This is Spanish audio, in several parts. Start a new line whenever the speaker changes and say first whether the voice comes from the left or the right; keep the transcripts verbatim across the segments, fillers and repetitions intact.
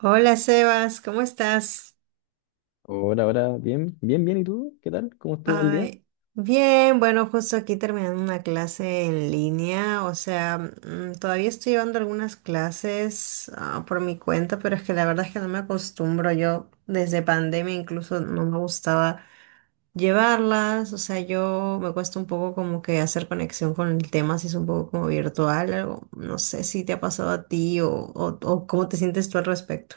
right: Hola Sebas, ¿cómo estás?
left: Hola, hola, bien, bien, bien. ¿Y tú? ¿Qué tal? ¿Cómo estuvo el día?
right: Ay, bien, bueno, justo aquí terminando una clase en línea, o sea, mm, todavía estoy llevando algunas clases ah, por mi cuenta, pero es que la verdad es que no me acostumbro. Yo desde pandemia incluso no me gustaba llevarlas, o sea, yo me cuesta un poco como que hacer conexión con el tema, si es un poco como virtual, algo, no sé si te ha pasado a ti o, o, o cómo te sientes tú al respecto.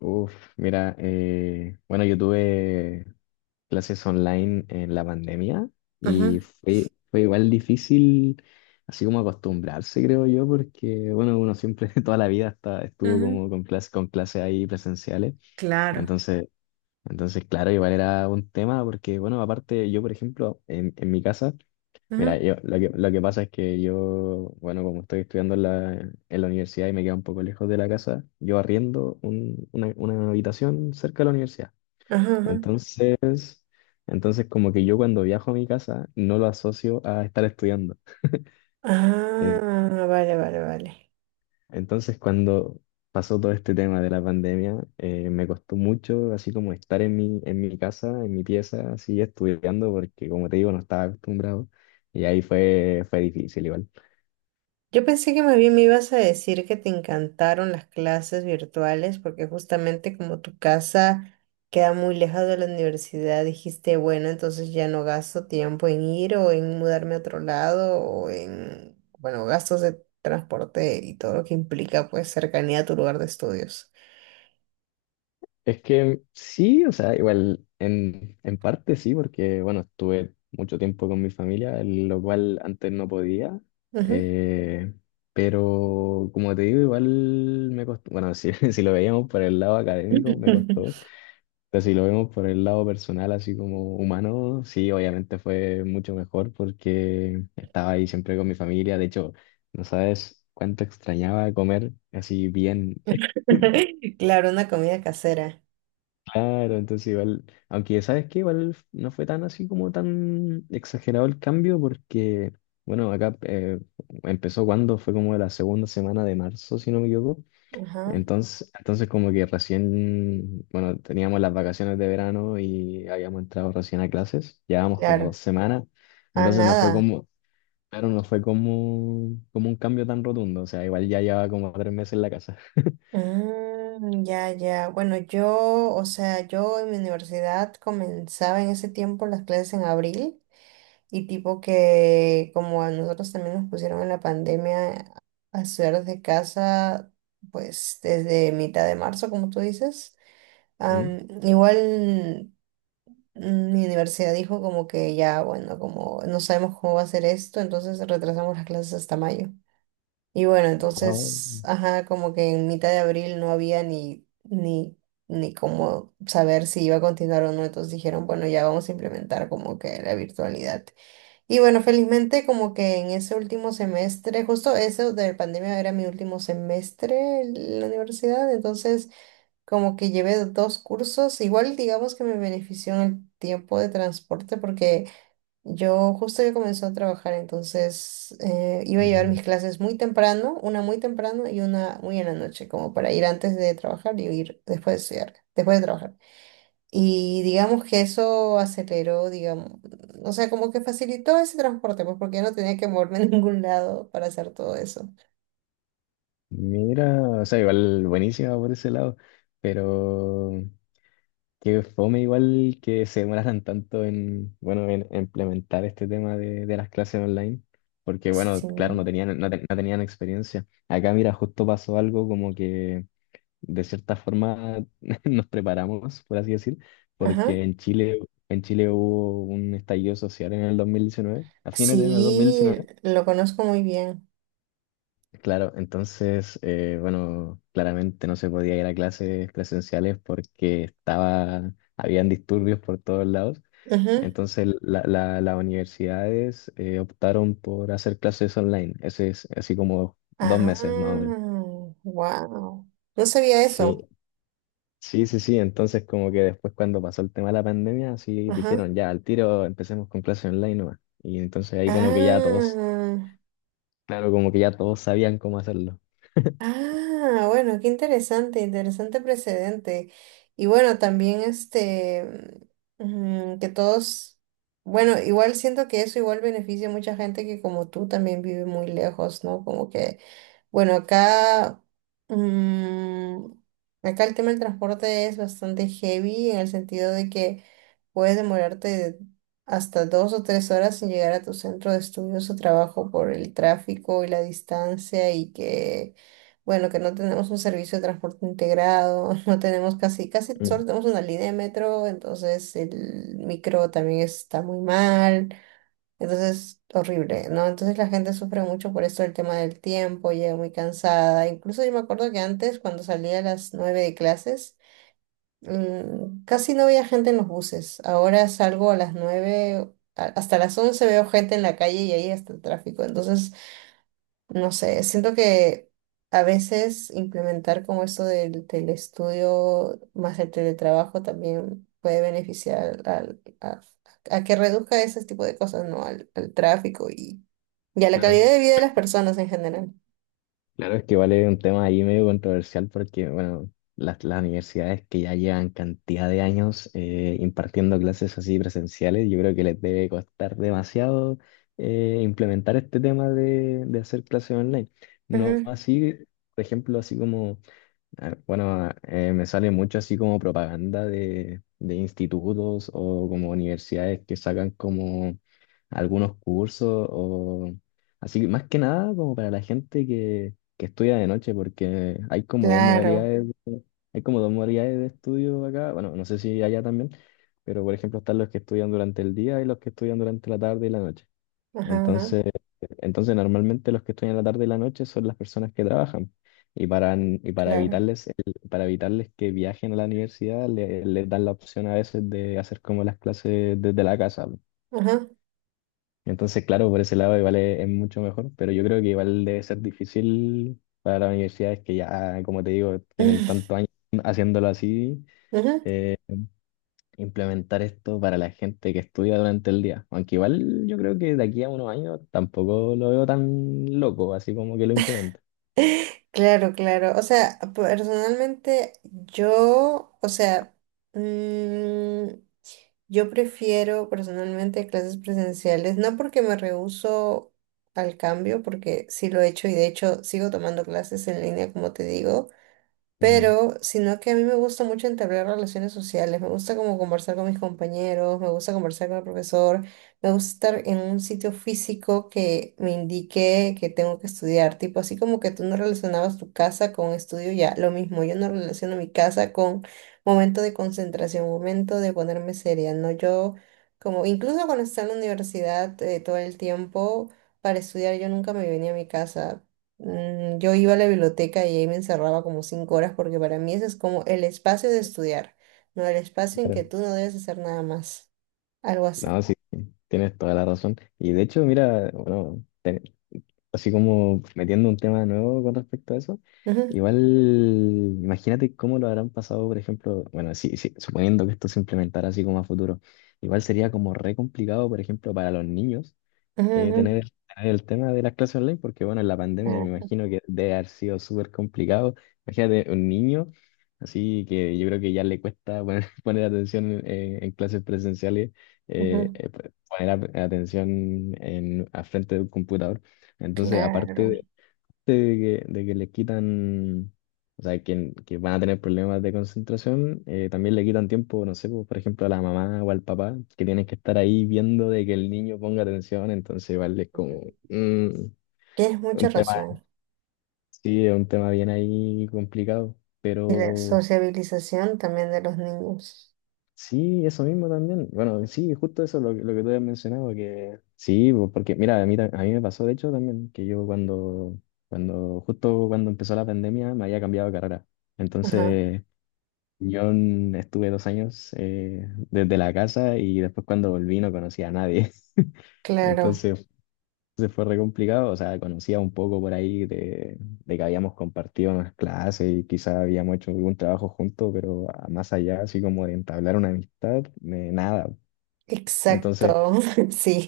left: Uf, mira, eh, bueno, yo tuve clases online en la pandemia y
right: Ujú,
left: fue, fue igual difícil, así como acostumbrarse, creo yo, porque, bueno, uno siempre toda la vida hasta estuvo
right: ujú.
left: como con clases con clases ahí presenciales.
right: Claro.
left: Entonces, entonces, claro, igual era un tema porque, bueno, aparte yo, por ejemplo, en, en mi casa. Mira,
right: Ujú,
left: yo, lo que, lo que pasa es que yo, bueno, como estoy estudiando en la, en la universidad y me queda un poco lejos de la casa, yo arriendo un- una, una habitación cerca de la universidad.
right: ujú, ujú.
left: Entonces, entonces como que yo cuando viajo a mi casa no lo asocio a estar estudiando. En-
right: Ah, vale, vale, vale.
left: Entonces, cuando pasó todo este tema de la pandemia, eh, me costó mucho así como estar en mi, en mi casa, en mi pieza, así estudiando, porque como te digo, no estaba acostumbrado. Y ahí fue, fue difícil igual.
right: Yo pensé que más bien me ibas a decir que te encantaron las clases virtuales porque justamente como tu casa queda muy lejos de la universidad, dijiste, bueno, entonces ya no gasto tiempo en ir o en mudarme a otro lado o en, bueno, gastos de transporte y todo lo que implica pues cercanía a tu lugar de estudios.
left: Es que sí, o sea, igual en, en parte sí, porque bueno, estuve mucho tiempo con mi familia, lo cual antes no podía.
right: Ujú.
left: Eh, pero como te digo, igual me costó, bueno, si, si lo veíamos por el lado académico, me costó, pero si lo vemos por el lado personal, así como humano, sí, obviamente fue mucho mejor porque estaba ahí siempre con mi familia. De hecho, no sabes cuánto extrañaba comer así bien.
right: Claro, una comida casera.
left: Claro, entonces igual, aunque sabes que igual no fue tan así como tan exagerado el cambio porque, bueno, acá eh, empezó cuando fue como la segunda semana de marzo, si no me equivoco.
right: Ajá,
left: Entonces, entonces como que recién, bueno, teníamos las vacaciones de verano y habíamos entrado recién a clases, llevábamos como dos
right: claro.
left: semanas,
right: Ah,
left: entonces no fue
right: nada.
left: como, claro, no fue como, como un cambio tan rotundo, o sea, igual ya llevaba como tres meses en la casa.
right: Mm, ya, ya. Bueno, yo, o sea, yo en mi universidad comenzaba en ese tiempo las clases en abril y tipo que como a nosotros también nos pusieron en la pandemia a estudiar desde casa, pues desde mitad de marzo, como tú dices.
left: ¿Mm?
right: Am, igual mm, mi universidad dijo como que ya, bueno, como no sabemos cómo va a ser esto, entonces retrasamos las clases hasta mayo. Y bueno, entonces, ajá, como que en mitad de abril no había ni, ni, ni cómo saber si iba a continuar o no. Entonces dijeron, bueno, ya vamos a implementar como que la virtualidad. Y bueno, felizmente como que en ese último semestre, justo eso de la pandemia era mi último semestre en la universidad. Entonces, como que llevé dos cursos. Igual digamos que me benefició en el tiempo de transporte porque yo justo ya comenzó a trabajar, entonces eh, iba a llevar mis
left: Ah,
right: clases muy temprano, una muy temprano y una muy en la noche, como para ir antes de trabajar y ir después de estudiar, después de trabajar. Y digamos que eso aceleró, digamos, o sea, como que facilitó ese transporte, pues porque ya no tenía que moverme a ningún lado para hacer todo eso.
left: mira, o sea, igual buenísima por ese lado, pero qué fome igual que se demoraran tanto en, bueno, en implementar este tema de, de las clases online, porque bueno,
right: Sí,
left: claro, no tenían, no, te- no tenían experiencia. Acá, mira, justo pasó algo como que de cierta forma nos preparamos, por así decir,
right: ajá.
left: porque en Chile, en Chile hubo un estallido social en el dos mil diecinueve, a fines de dos mil
right: Sí,
left: diecinueve.
right: lo conozco muy bien.
left: Claro, entonces, eh, bueno, claramente no se podía ir a clases presenciales porque estaba, habían disturbios por todos lados.
right: Ajá.
left: Entonces, la- la- las universidades eh, optaron por hacer clases online. Ese es así como dos meses más o menos.
right: Ah, wow. No sabía
left: Sí,
right: eso.
left: sí, sí, sí. Entonces, como que después cuando pasó el tema de la pandemia, sí
right: Ajá.
left: dijeron ya, al tiro empecemos con clases online nomás. Y entonces ahí como que ya todos,
right: Ah,
left: claro, como que ya todos sabían cómo hacerlo.
right: ah, bueno, qué interesante, interesante precedente. Y bueno, también este, mm, que todos, bueno, igual siento que eso igual beneficia a mucha gente que como tú también vive muy lejos, ¿no? Como que, bueno, acá, mm, acá el tema del transporte es bastante heavy en el sentido de que puedes demorarte hasta dos o tres horas en llegar a tu centro de estudios o trabajo por el tráfico y la distancia y que, bueno, que no tenemos un servicio de transporte integrado, no tenemos casi, casi
left: Mm,
right: solo tenemos una línea de metro, entonces el micro también está muy mal, entonces horrible, ¿no? Entonces la gente sufre mucho por esto el tema del tiempo, llega muy cansada. Incluso yo me acuerdo que antes, cuando salía a las nueve de clases, Mm, casi no había gente en los buses. Ahora salgo a las nueve a- hasta las once veo gente en la calle y ahí está el tráfico. Entonces, no sé, siento que a veces implementar como esto del telestudio más el teletrabajo también puede beneficiar al, a, a que reduzca ese tipo de cosas, ¿no? Al, al tráfico y, y a la
left: claro.
right: calidad de vida de las personas en general.
left: Claro, es que vale un tema ahí medio controversial porque, bueno, las, las universidades que ya llevan cantidad de años eh, impartiendo clases así presenciales, yo creo que les debe costar demasiado eh, implementar este tema de, de hacer clases online. No
right: Ujú.
left: así, por ejemplo, así como. Ah, bueno, eh, me sale mucho así como propaganda de, de institutos o como universidades que sacan como algunos cursos o así, que más que nada como para la gente que, que estudia de noche, porque hay como dos
right: Claro,
left: modalidades, de- hay como dos modalidades de estudio acá. Bueno, no sé si allá también, pero por ejemplo están los que estudian durante el día y los que estudian durante la tarde y la noche.
right: ajá, ajá,
left: Entonces, entonces normalmente los que estudian la tarde y la noche son las personas que trabajan. Y para, y para
right: claro,
left: evitarles, el- para evitarles que viajen a la universidad, le- les dan la opción a veces de hacer como las clases desde la casa.
right: ajá.
left: Entonces, claro, por ese lado igual es, es mucho mejor, pero yo creo que igual debe ser difícil para las universidades que ya, como te digo, tienen tantos años haciéndolo así.
right: Ujú.
left: eh, implementar esto para la gente que estudia durante el día. Aunque igual yo creo que de aquí a unos años tampoco lo veo tan loco, así como que lo implemente.
right: Claro, claro. O sea, personalmente yo, o sea, mm, yo prefiero personalmente clases presenciales, no porque me rehúso al cambio, porque sí lo he hecho y de hecho sigo tomando clases en línea, como te digo.
left: Mm,
right: Pero, sino que a mí me gusta mucho entablar relaciones sociales, me gusta como conversar con mis compañeros, me gusta conversar con el profesor, me gusta estar en un sitio físico que me indique que tengo que estudiar, tipo así como que tú no relacionabas tu casa con estudio, ya, lo mismo, yo no relaciono mi casa con momento de concentración, momento de ponerme seria, ¿no? Yo, como, incluso cuando estaba en la universidad eh, todo el tiempo para estudiar, yo nunca me venía a mi casa. Mm, Yo iba a la biblioteca y ahí me encerraba como cinco horas porque para mí ese es como el espacio de estudiar, no el espacio en que tú
left: claro.
right: no debes hacer nada más, algo
left: No,
right: así.
left: sí, tienes toda la razón. Y de hecho, mira, bueno, así como metiendo un tema nuevo con respecto a eso,
right: Ujú,
left: igual imagínate cómo lo habrán pasado, por ejemplo, bueno, sí, sí, suponiendo que esto se implementara así como a futuro, igual sería como re complicado, por ejemplo, para los niños eh,
right: ujú,
left: tener, el tener el tema de las clases online, porque bueno, en la pandemia me imagino que debe haber sido súper complicado. Imagínate un niño, así que yo creo que ya le cuesta poner, poner atención eh, en, clases presenciales, eh,
right: ujú.
left: eh, poner a- atención en, a frente de un computador. Entonces,
right: Claro,
left: aparte
right: ujú,
left: de que, de que le quitan, o sea, que, que van a tener problemas de concentración, eh, también le quitan tiempo, no sé, pues, por ejemplo, a la mamá o al papá, que tienen que estar ahí viendo de que el niño ponga atención, entonces igual es como
right: claro.
left: mm,
right: Tienes
left: un
right: mucha
left: tema,
right: razón.
left: sí, es un tema bien ahí complicado,
right: Y la
left: pero.
right: sociabilización también de los niños.
left: Sí, eso mismo también. Bueno, sí, justo eso lo, que- lo que tú habías mencionado, que sí, po- porque mira, a mí, ta- a mí me pasó de hecho también que yo cuando, cuando, justo cuando empezó la pandemia me había cambiado de carrera.
right: Ajá,
left: Entonces, yo en- estuve dos años eh, desde la casa y después cuando volví no conocía a nadie.
right: claro,
left: Entonces se fue re complicado, o sea, conocía un poco por ahí de, de que habíamos compartido unas clases y quizás habíamos hecho algún trabajo juntos, pero a- más allá, así como de entablar una amistad, eh, nada.
right: exacto,
left: Entonces,
right: sí.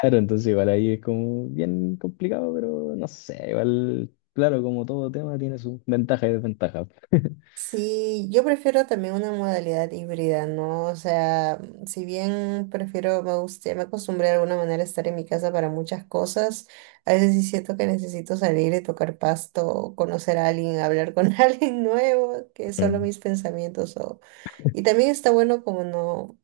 left: claro, entonces igual ahí es como bien complicado, pero no sé, igual, claro, como todo tema tiene sus ventajas y desventajas.
right: Sí, yo prefiero también una modalidad híbrida, ¿no? O sea, si bien prefiero, me gusta, me acostumbré de alguna manera a estar en mi casa para muchas cosas, a veces sí siento que necesito salir y tocar pasto, conocer a alguien, hablar con alguien nuevo, que solo
left: Mm,
right: mis pensamientos o... Y también está bueno como no,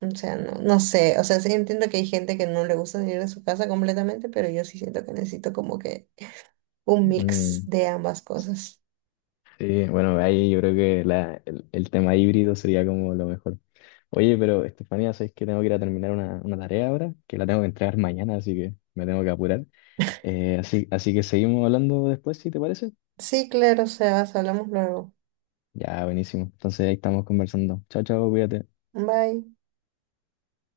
right: o sea, no, no sé, o sea, sí entiendo que hay gente que no le gusta salir de su casa completamente, pero yo sí siento que necesito como que un mix
left: mm.
right: de ambas cosas.
left: Sí, bueno, ahí yo creo que la- el, el tema híbrido sería como lo mejor. Oye, pero Estefanía, sabes que tengo que ir a terminar una, una tarea ahora, que la tengo que entregar mañana, así que me tengo que apurar. Eh, así, así que seguimos hablando después, si te parece.
right: Sí, claro, Sebas, hablamos luego.
left: Ya, buenísimo. Entonces ahí estamos conversando. Chao, chao, cuídate.
right: Bye.